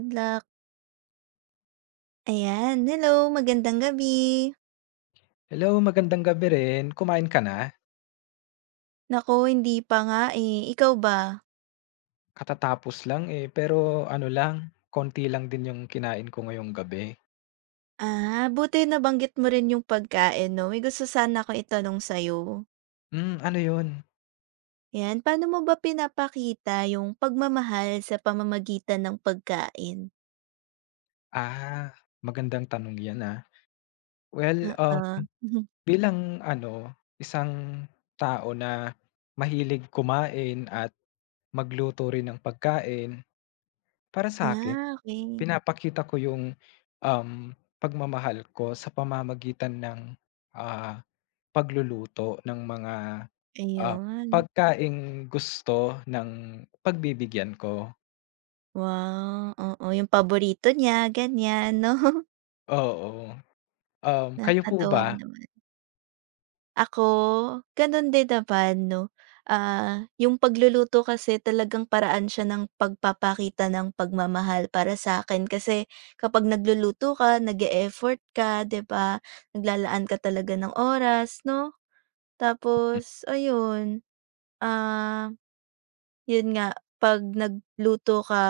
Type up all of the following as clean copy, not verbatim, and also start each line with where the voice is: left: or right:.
right: Good luck. Ayan, hello, magandang gabi.
left: Hello, magandang gabi rin. Kumain ka na?
right: Naku, hindi pa nga, eh. Ikaw ba?
left: Katatapos lang, eh, pero ano lang, konti lang din yung kinain ko ngayong gabi.
right: Ah, buti nabanggit mo rin yung pagkain 'no, may gusto sana akong itanong sa'yo.
left: Hmm, ano yun?
right: 'Yan, paano mo ba pinapakita yung pagmamahal sa pamamagitan ng pagkain?
left: Ah, magandang tanong yan, ah. Well,
right: Oo.
left: bilang ano, isang tao na mahilig kumain at magluto rin ng pagkain, para sa akin,
right: Ah, okay,
left: pinapakita ko yung, um, pagmamahal ko sa pamamagitan ng, ah, pagluluto ng mga Ah,
right: ayun.
left: pagkaing gusto ng pagbibigyan ko,
right: Wow, oo, yung paborito niya, ganyan 'no?
left: oo. Kayo po
right: Nakakatuwa
left: ba?
right: naman. Ako, gano'n din naman 'no. Ah, yung pagluluto kasi talagang paraan siya ng pagpapakita ng pagmamahal para sa akin kasi kapag nagluluto ka, nag effort ka, 'di ba? Naglalaan ka talaga ng oras 'no? Tapos ayun, ah, yun nga 'pag nagluto ka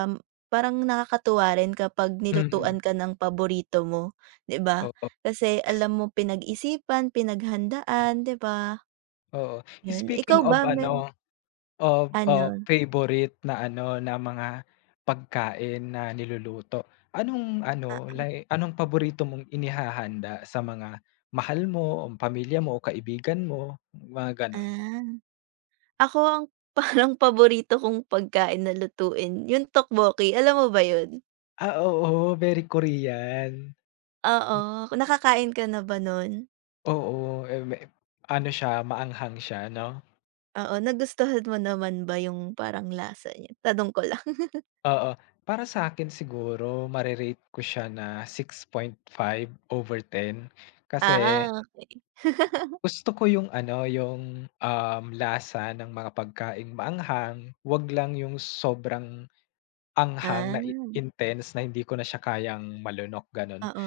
right: parang nakakatuwa rin kapag nilutuan
left: Mm,
right: ka ng paborito mo, 'di ba?
left: oo,
right: Kasi alam mo pinag-isipan, pinaghandaan, 'di ba?
left: oo.
right: Yun,
left: Speaking
right: ikaw
left: of
right: ba men
left: ano, of
right: ano?
left: favorite na ano, na mga pagkain na niluluto, anong ano,
right: Ah,
left: like anong paborito mong inihahanda sa mga mahal mo, o pamilya mo, o kaibigan mo, mga gano'n?
right: ah. Ako ang parang paborito kong pagkain na lutuin yung tteokbokki, alam mo ba yun?
left: Ah, oo, very Korean.
right: Oo,
left: Hmm,
right: nakakain ka na ba nun?
left: oo, eh, me ano siya, maanghang siya 'no?
right: Oo, nagustuhan mo naman ba yung parang lasa niya? Tanong ko lang.
left: Oo. Para sa akin siguro mare-rate ko siya na 6.5 over 10 kasi
right: Ah, okey.
left: gusto ko yung ano, yung, lasa ng mga pagkaing maanghang, 'wag lang yung sobrang anghang
right: Ah,
left: na i intense na hindi ko na siya kayang malunok, gano'n.
right: oo.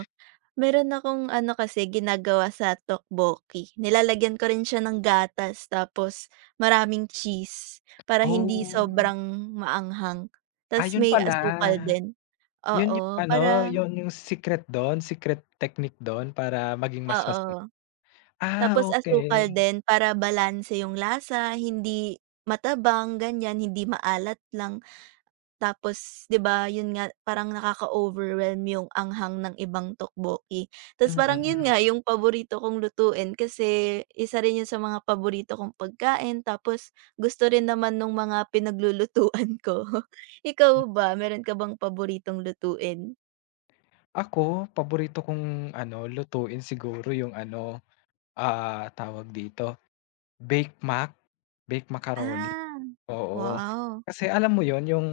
right: Meron akong ano kasi ginagawa sa tteokbokki, nilalagyan ko rin siya ng gatas tapos maraming cheese para hindi
left: Oh,
right: sobrang maanghang, tas
left: yun
right: may asukal
left: pala.
right: din.
left: Yun yung
right: Oo,
left: ano,
right: para
left: yun yung secret do'n, secret technique do'n para maging mas masarap.
right: oo.
left: Ah,
right: Tapos asukal
left: okey.
right: din para balanse yung lasa, hindi matabang ganyan, hindi maalat lang. Tapos 'di ba yun nga parang nakaka-overwhelm yung anghang ng ibang tteokbokki.
left: Mm.
right: Tapos parang
left: Mm,
right: yun
left: mm.
right: nga yung paborito kong lutuin kasi isa rin yun sa mga paborito kong pagkain tapos gusto rin naman nung mga pinaglulutuan ko. Ikaw ba, meron ka bang paboritong lutuin?
left: Ako, paborito kong ano, lutuin siguro yung ano, tawag dito, Bake Mac, baked macaroni,
right: Ah,
left: oo.
right: wow,
left: Kasi alam mo yon yung,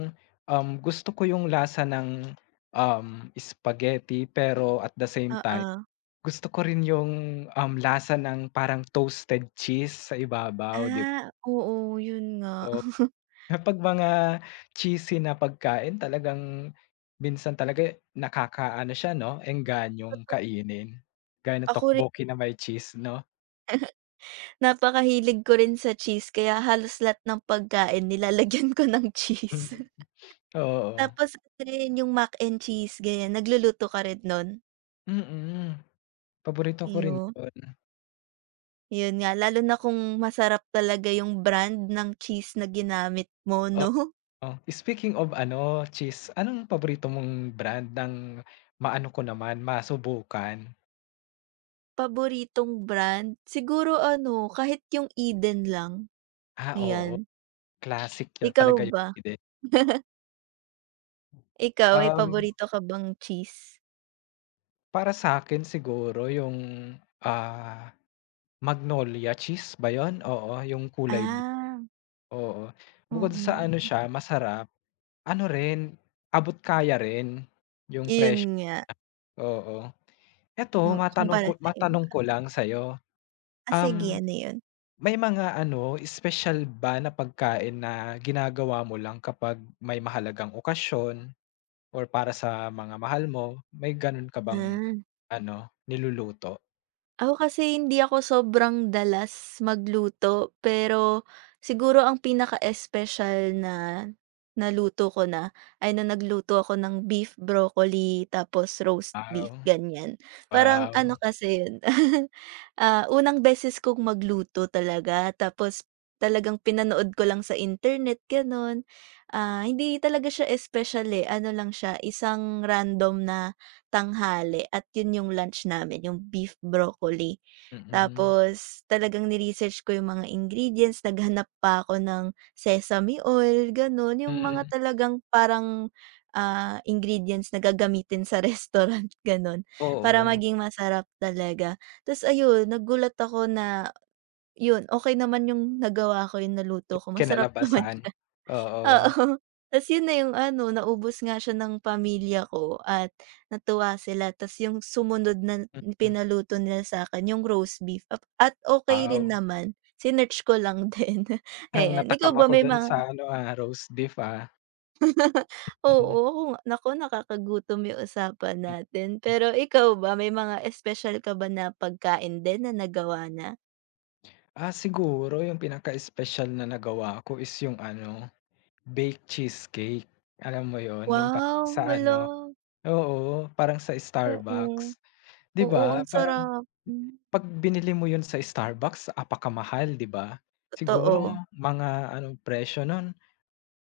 left: gusto ko yung lasa ng, um, spaghetti pero at the same time,
right: oo.
left: gusto ko rin yung, lasa ng parang toasted cheese sa ibabaw, 'di
right: Ah, oo, yun
left: ba?
right: nga.
left: Kapag mga cheesy na pagkain talagang minsan talaga nakakaano siya 'no, engganyo
right: Totoo.
left: kainin. Gaya ng
right: Ako rin,
left: tteokbokki na may cheese 'no?
right: napakahilig ko rin sa cheese kaya halos lahat ng pagkain nilalagyan ko ng cheese.
left: Mm. Oo,
right: Tapos ano rin, yung mac and cheese, ganyan. Nagluluto ka rin nun?
left: mm. Paborito ko rin
right: Ayu
left: 'yun,
right: yun nga, lalo na kung masarap talaga yung brand ng cheese na ginamit mo 'no?
left: oo. Speaking of ano, cheese, anong paborito mong brand ng maano ko naman, masubukan?
right: Paboritong brand? Siguro ano, kahit yung Eden lang,
left: Ah, oo,
right: ayan.
left: classic na
right: Ikaw
left: talaga 'yun
right: ba? Ikaw, may
left: um,
right: paborito ka bang cheese?
left: para sa'kin siguro yung, ah Magnolia cheese ba yun? Oo, yung kulay blue,
right: Ah,
left: oo. Bukod sa
right: mm.
left: ano siya masarap, ano rin, abot kaya rin yung
right: Iyon
left: presyo,
right: nga,
left: oo. Eto
right: oo,
left: matanong ko
right: kumpara sa iba.
left: matanong ko lang sa'yo,
right: Ah, sige
left: um,
right: ano yun?
left: may mga ano espesyal ba na pagkain na ginagawa mo lang kapag may mahalagang okasyon or para sa mga mahal mo, may ganon ka bang
right: Ah.
left: ano, niluluto?
right: Ako kasi hindi ako sobrang dalas magluto, pero siguro ang pinaka-espesyal na naluto ko na ay na nagluto ako ng beef broccoli tapos roast beef,
left: Wow,
right: ganyan. Parang ano
left: wow,
right: kasi yun, unang beses kong magluto talaga tapos talagang pinanood ko lang sa internet, gano'n. Ah, hindi talaga siya espesyal eh, ano lang siya, isang random na tanghali at yun yung lunch namin, yung beef broccoli.
left: mm,
right: Tapos talagang ni-research ko yung mga ingredients, naghanap pa ako ng sesame oil, gano'n. Yung mga
left: mm,
right: talagang parang, ingredients na gagamitin sa restaurant, gano'n, para
left: oo.
right: maging masarap talaga. Ta's ayun, nagulat ako na yun, okay naman yung nagawa ko, yung naluto ko, masarap naman.
left: Kinalabasan, oo.
right: Oo, ta's yun na yung ano, naubos nga siya ng pamilya ko at natuwa sila ta's yung sumunod na
left: Mm.
right: pinaluto nila sa'kin yung roast beef ap at okay rin
left: Wow,
right: naman, sinearch ko lang din,
left: parang
right: ayan. Ikaw
left: natakam
right: ba
left: ako
right: may
left: dun sa
right: mga
left: ano, roast beef, ah. Mm.
right: oo, ako nga naku, nakakagutom yung usapan natin. Pero ikaw ba, may mga espesyal ka ba na pagkain din na nagawa na?
left: Ah, siguro yung pinaka-espesyal na nagawa ko is yung ano, baked cheesecake. Alam mo yun, yung parang
right: Wow,
left: sa
right: hala,
left: ano oo, parang sa
right: oo.
left: Starbucks. 'Di
right: Oo,
left: ba
right: ang
left: parang
right: sarap. Hmm,
left: 'pag binili mo yun sa Starbucks apakamahal, 'di ba? Siguro
right: totoo.
left: mga anong presyo nun,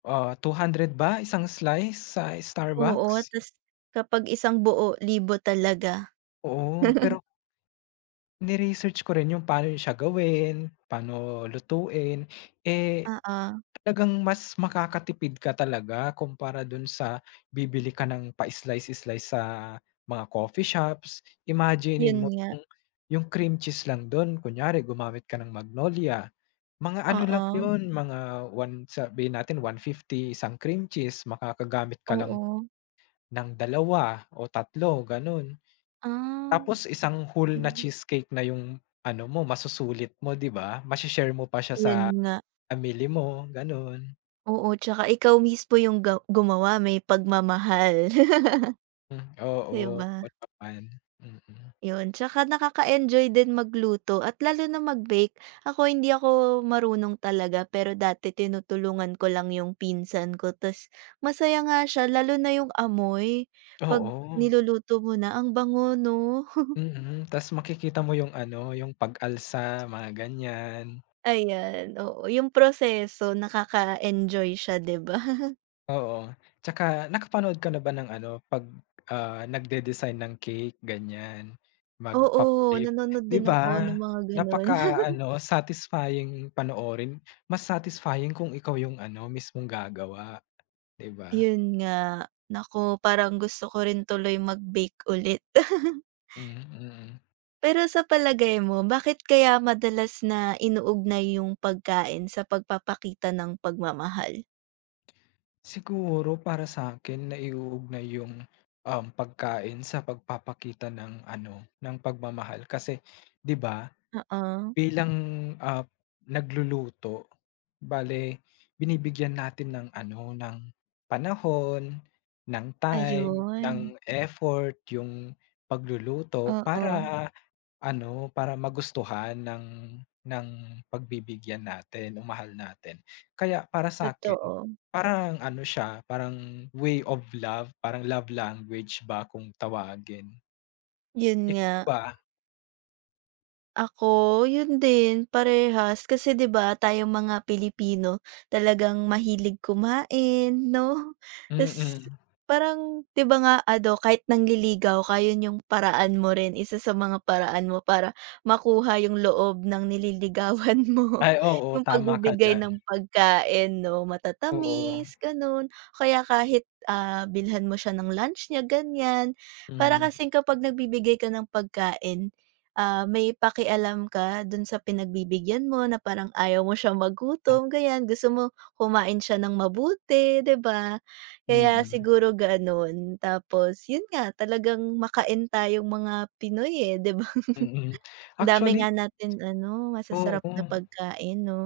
left: 200 ba isang slice sa
right: Oo,
left: Starbucks?
right: tas kapag isang buo, libo talaga.
left: Oo, pero ni-research ko rin yung paano siya gawin, paano lutuin, eh,
right: Oo,
left: talagang mas makakatipid ka talaga kumpara dun sa bibili ka ng pa-slice-slice sa mga coffee shops.
right: yun
left: Imaginin mo
right: nga,
left: yung cream cheese lang dun, kunyari gumamit ka ng Magnolia, mga ano lang
right: oo,
left: yun, mga one sabihin natin 150 isang cream cheese, makakagamit ka lang
right: oo.
left: ng dalawa o tatlo ganun.
right: Ah,
left: Tapos isang whole na
right: okey.
left: cheesecake na yung ano mo, masusulit mo, 'di ba? Mashe-share mo pa siya sa
right: Yun nga,
left: family mo, gano'n.
right: oo, tsaka ikaw mismo yung ga gumawa may pagmamahal,
left: Hmm,
right: 'di
left: oo,
right: ba?
left: oo naman. Mm.
right: Yun, tsaka nakaka-enjoy din magluto at lalo na mag-bake. Ako hindi ako marunong talaga, pero dati tinutulungan ko lang yung pinsan ko tas masaya nga siya lalo na yung amoy, 'pag
left: Oo,
right: niluluto mo na, ang bango 'no?
left: mm. Tas makikita mo yung ano, yung pag-alsa, mga ganyan.
right: Ayan, oo, yung proseso nakaka-enjoy siya 'di ba?
left: Oo, tsaka nakapanood ka na ba ng ano, 'pag, nagde-design ng cake ganyan,
right: Oo,
left: magpa-flip,
right: nanonood
left: 'di
right: din ako
left: ba?
right: ng mga gano'n.
left: Napaka ano satisfying panoorin, mas satisfying kung ikaw yung ano, mismong gagawa, 'di ba?
right: Yun nga, naku parang gusto ko rin tuloy mag-bake ulit.
left: Mm, mm.
right: Pero sa palagay mo bakit kaya madalas na inuugnay yung pagkain sa pagpapakita ng pagmamahal?
left: Siguro para sa'kin naiuugnay yung, pagkain sa pagpapakita ng ano, ng pagmamahal kasi, 'di ba,
right: Oo,
left: bilang, ah, nagluluto Bale, binibigyan natin ng ano, ng panahon, ng time, ng
right: ayun.
left: effort yung pagluluto
right: Oo,
left: para ano, para magustuhan ng pagbibigyan natin o mahal natin. Kaya para sa'kin,
right: totoo,
left: parang ano siya, parang way of love, parang love language ba kung tawagin.
right: yun nga.
left: Ikaw ba?
right: Ako, yun din parehas kasi 'di ba tayong mga Pilipino talagang mahilig kumain 'no? Tas
left: Mm.
right: parang 'di ba nga ano kahit nangliligaw ka yun yung paraan mo rin, isa sa mga paraan mo para makuha yung loob ng nililigawan mo.
left: Ay oo,
right: Yung
left: tama ka
right: pagbibigay
left: diyan.
right: ng pagkain 'no,
left: Oo.
right: matatamis ganun kaya kahit, bilhan mo siya ng lunch niya ganyan. Para
left: Hmm.
right: kasing kapag nagbibigay ka ng pagkain may pakialam ka dun sa pinagbibigyan mo na parang ayaw mo siya magutom, ganyan. Gusto mo kumain siya ng mabuti, 'di ba? Kaya
left: Mm.
right: siguro gano'n. Tapos yun nga, talagang makain tayong mga Pinoy, eh, 'di ba?
left: Mm.
right: Ang dami
left: Actually,
right: nga natin ano, masasarap
left: oo,
right: na pagkain, 'no?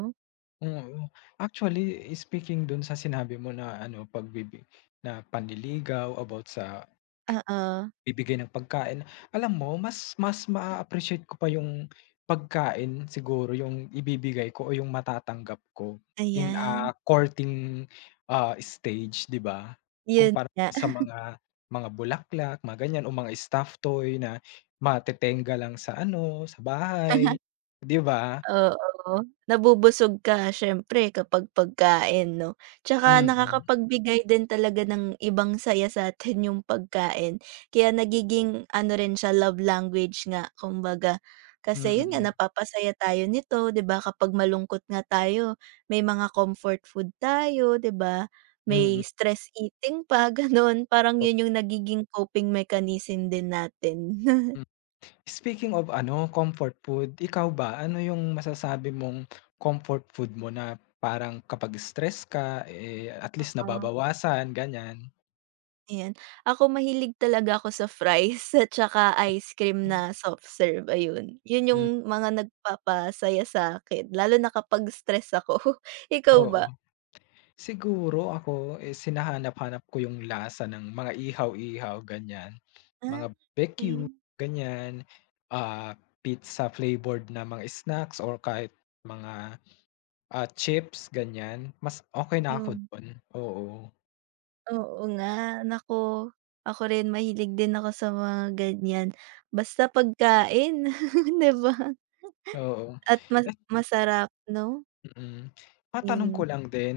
left: oo. Actually, speaking dun sa sinabi mo na ano, na panliligaw about sa
right: Oo,
left: bibigay ng pagkain. Alam mo mas mas ma appreciate ko pa yung pagkain siguro yung ibibigay ko o yung matatanggap ko in a
right: ayan.
left: courting, stage, 'di ba?
right: Yun
left: Kumpara
right: nga.
left: sa mga bulaklak, mga ganyan o mga stuffed toy na matetengga lang sa ano, sa bahay, 'di ba?
right: Oo, nabubusog ka siyempre kapag pagkain 'no, tsaka
left: Mm,
right: nakakapagbigay din talaga ng ibang saya sa'tin yung pagkain. Kaya nagiging ano rin siya love language nga kumbaga. Kasi yun nga
left: mm,
right: napapasaya tayo nito 'di ba, kapag malungkot nga tayo may mga comfort food tayo 'di ba, may
left: mm,
right: stress eating pa gano'n, parang
left: po,
right: yun yung nagiging coping mechanism din natin.
left: hmm. Speaking of ano, comfort food, ikaw ba ano yung masasabi mong comfort food mo na parang kapag stress ka, eh, at least
right: Ah.
left: nababawasan ganyan?
right: Ayan. Ako mahilig talaga ako sa fries at saka ice cream na soft serve, ayun. Yun yung
left: Hmm,
right: mga nagpapasaya sa'kin lalo na kapag stress ako. Ikaw
left: oo.
right: ba?
left: Siguro ako, eh, sinahanap-hanap ko yung lasa ng mga ihaw-ihaw ganyan, mga
right: Ah,
left: BBQ
right: okey,
left: ganyan, ah, pizza flavored na mga snacks or kahit mga chips ganyan, mas okey na ako
right: yun.
left: dun, oo,
right: Oo nga, naku. Ako rin mahilig din ako sa mga ganyan. Basta pagkain, 'di ba?
left: oo.
right: At mas
left: At
right: masarap 'no?
left: Mm. Matanong ko
right: Yun.
left: lang din,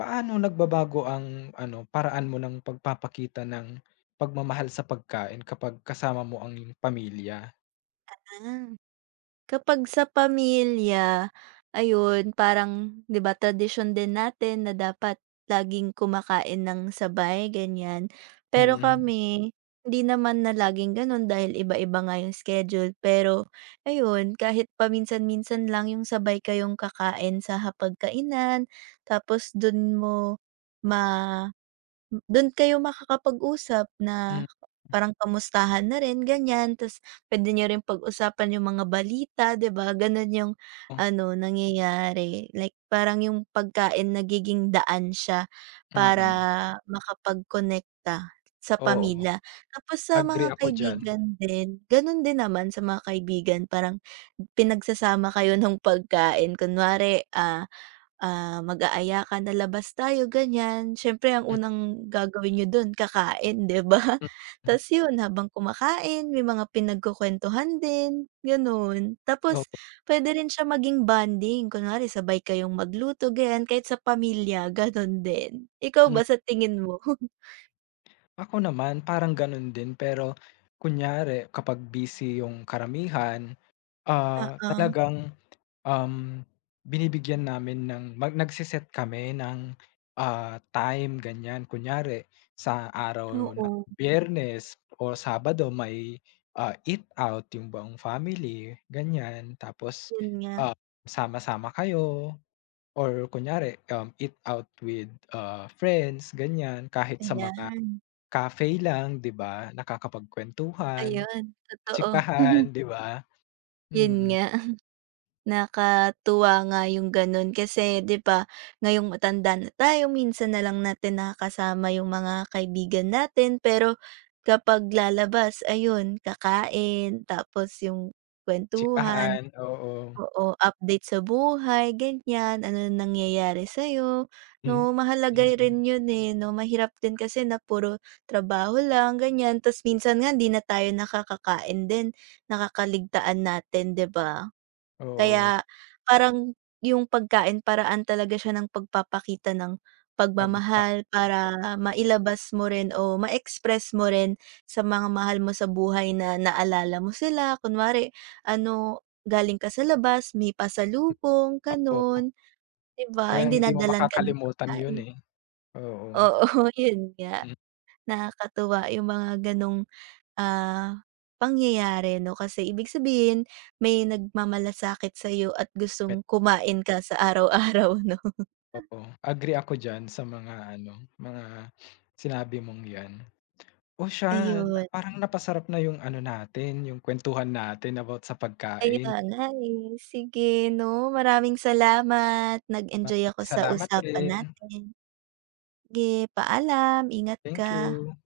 left: paano nagbabago ang ano, paraan mo ng pagpapakita ng pagmamahal sa pagkain kapag kasama mo ang iyong pamilya?
right: Ah. Kapag sa pamilya, ayun parang 'di ba tradisyon din natin na dapat laging kumakain ng sabay ganyan. Pero
left: Mm,
right: kami, hindi naman na laging gano'n dahil iba-iba nga yung schedule. Pero ayun, kahit paminsan-minsan lang yung sabay kayong kakain sa hapagkainan, tapos dun mo ma M dun kayo makakapag-usap
left: mm,
right: na parang kamustahan na rin ganyan, ta's puwede niyo rin pag-usapan yung mga balita, 'di ba? Ganon yung ano nangyayari, like parang yung pagkain nagiging daan siya para
left: mm,
right: makapagkonekta sa
left: oo,
right: pamilya. Tapos sa
left: agree
right: mga
left: ako diyan.
right: kaibigan din, ganon din naman sa mga kaibigan parang pinagsasama kayo ng pagkain kunwari, mag-aaya ka na, "Labas tayo," ganyan. Siyempre ang unang gagawin niyo dun kakain, 'di ba?
left: Mm, Mm.
right: Tas yun habang kumakain may mga pinagkukuwentuhan din, gano'n.
left: Oo,
right: Tapos puwede rin siya maging bonding, kunwari sabay kayong magluto, ganyan, kahit sa pamilya gano'n din. Ikaw
left: hmm.
right: ba, sa tingin mo?
left: Ako naman parang ganun din pero kunyari kapag busy yung karamihan,
right: Oo,
left: talagang Um, binibigyan namin ng mag nagse kami ng, time ganyan. Kunyari sa araw ng
right: oo,
left: Biyernes o Sabado may, eat out yung buong family ganyan. Tapos,
right: yun nga,
left: ah, sama-sama kayo or kunyari, eat out with, friends ganyan. Kahit sa mga
right: ayan.
left: cafe lang 'di ba, nakakapagkuwentuhan,
right: Ayun, totoo.
left: chikahan 'di ba?
right: Yun
left: Mm, mm.
right: nga. Nakatuwa nga yung gano'n kasi 'di ba, ngayong matanda na tayo minsan na lang natin nakakasama yung mga kaibigan natin pero kapag lalabas ayun kakain tapos yung kwentuhan
left: Chikahan, oo.
right: oo, update sa buhay ganyan, ano nangyayari sa'yo, 'no?
left: Hmm,
right: Mahalaga
left: mm.
right: rin yun, eh, 'no? Mahirap din kasi na puro trabaho lang ganyan ta's minsan nga hindi na tayo nakakakain din, nakakaligtaan natin, 'di ba?
left: Oo,
right: Kaya parang yung pagkain paraan talaga siya ng pagpapakita ng
left: pagpako
right: pagmamahal para mailabas mo rin o ma-express mo rin sa mga mahal mo sa buhay na naalala mo sila. Kunwari ano, galing ka sa labas, may pasalubong,
left: ako
right: gano'n, 'di ba? Yung
left: talagang hindi mo
right: dinadalan ka ng
left: makakalimutan yun,
right: pagkain.
left: eh, oo.
right: Oo, yun nga,
left: Mm,
right: nakakatuwa yung mga gano'ng ah, pangyayari 'no. Kasi ibig sabihin may nagmamalasakit sa'yo at
left: met
right: gustong kumain ka sa araw-araw 'no.
left: oo, agree ako diyan sa mga ano, mga sinabi mong 'yan. Oh, siya na
right: Ayun,
left: parang napasarap na yung ano natin, yung kuwentuhan natin about sa
right: kaya
left: pagkain.
right: nga eh. Sige 'no, maraming salamat. Nag-enjoy
left: Maraming
right: ako sa
left: salamat
right: usapan
left: rin.
right: natin. Sige, paalam. Ingat
left: Thank
right: ka.
left: you.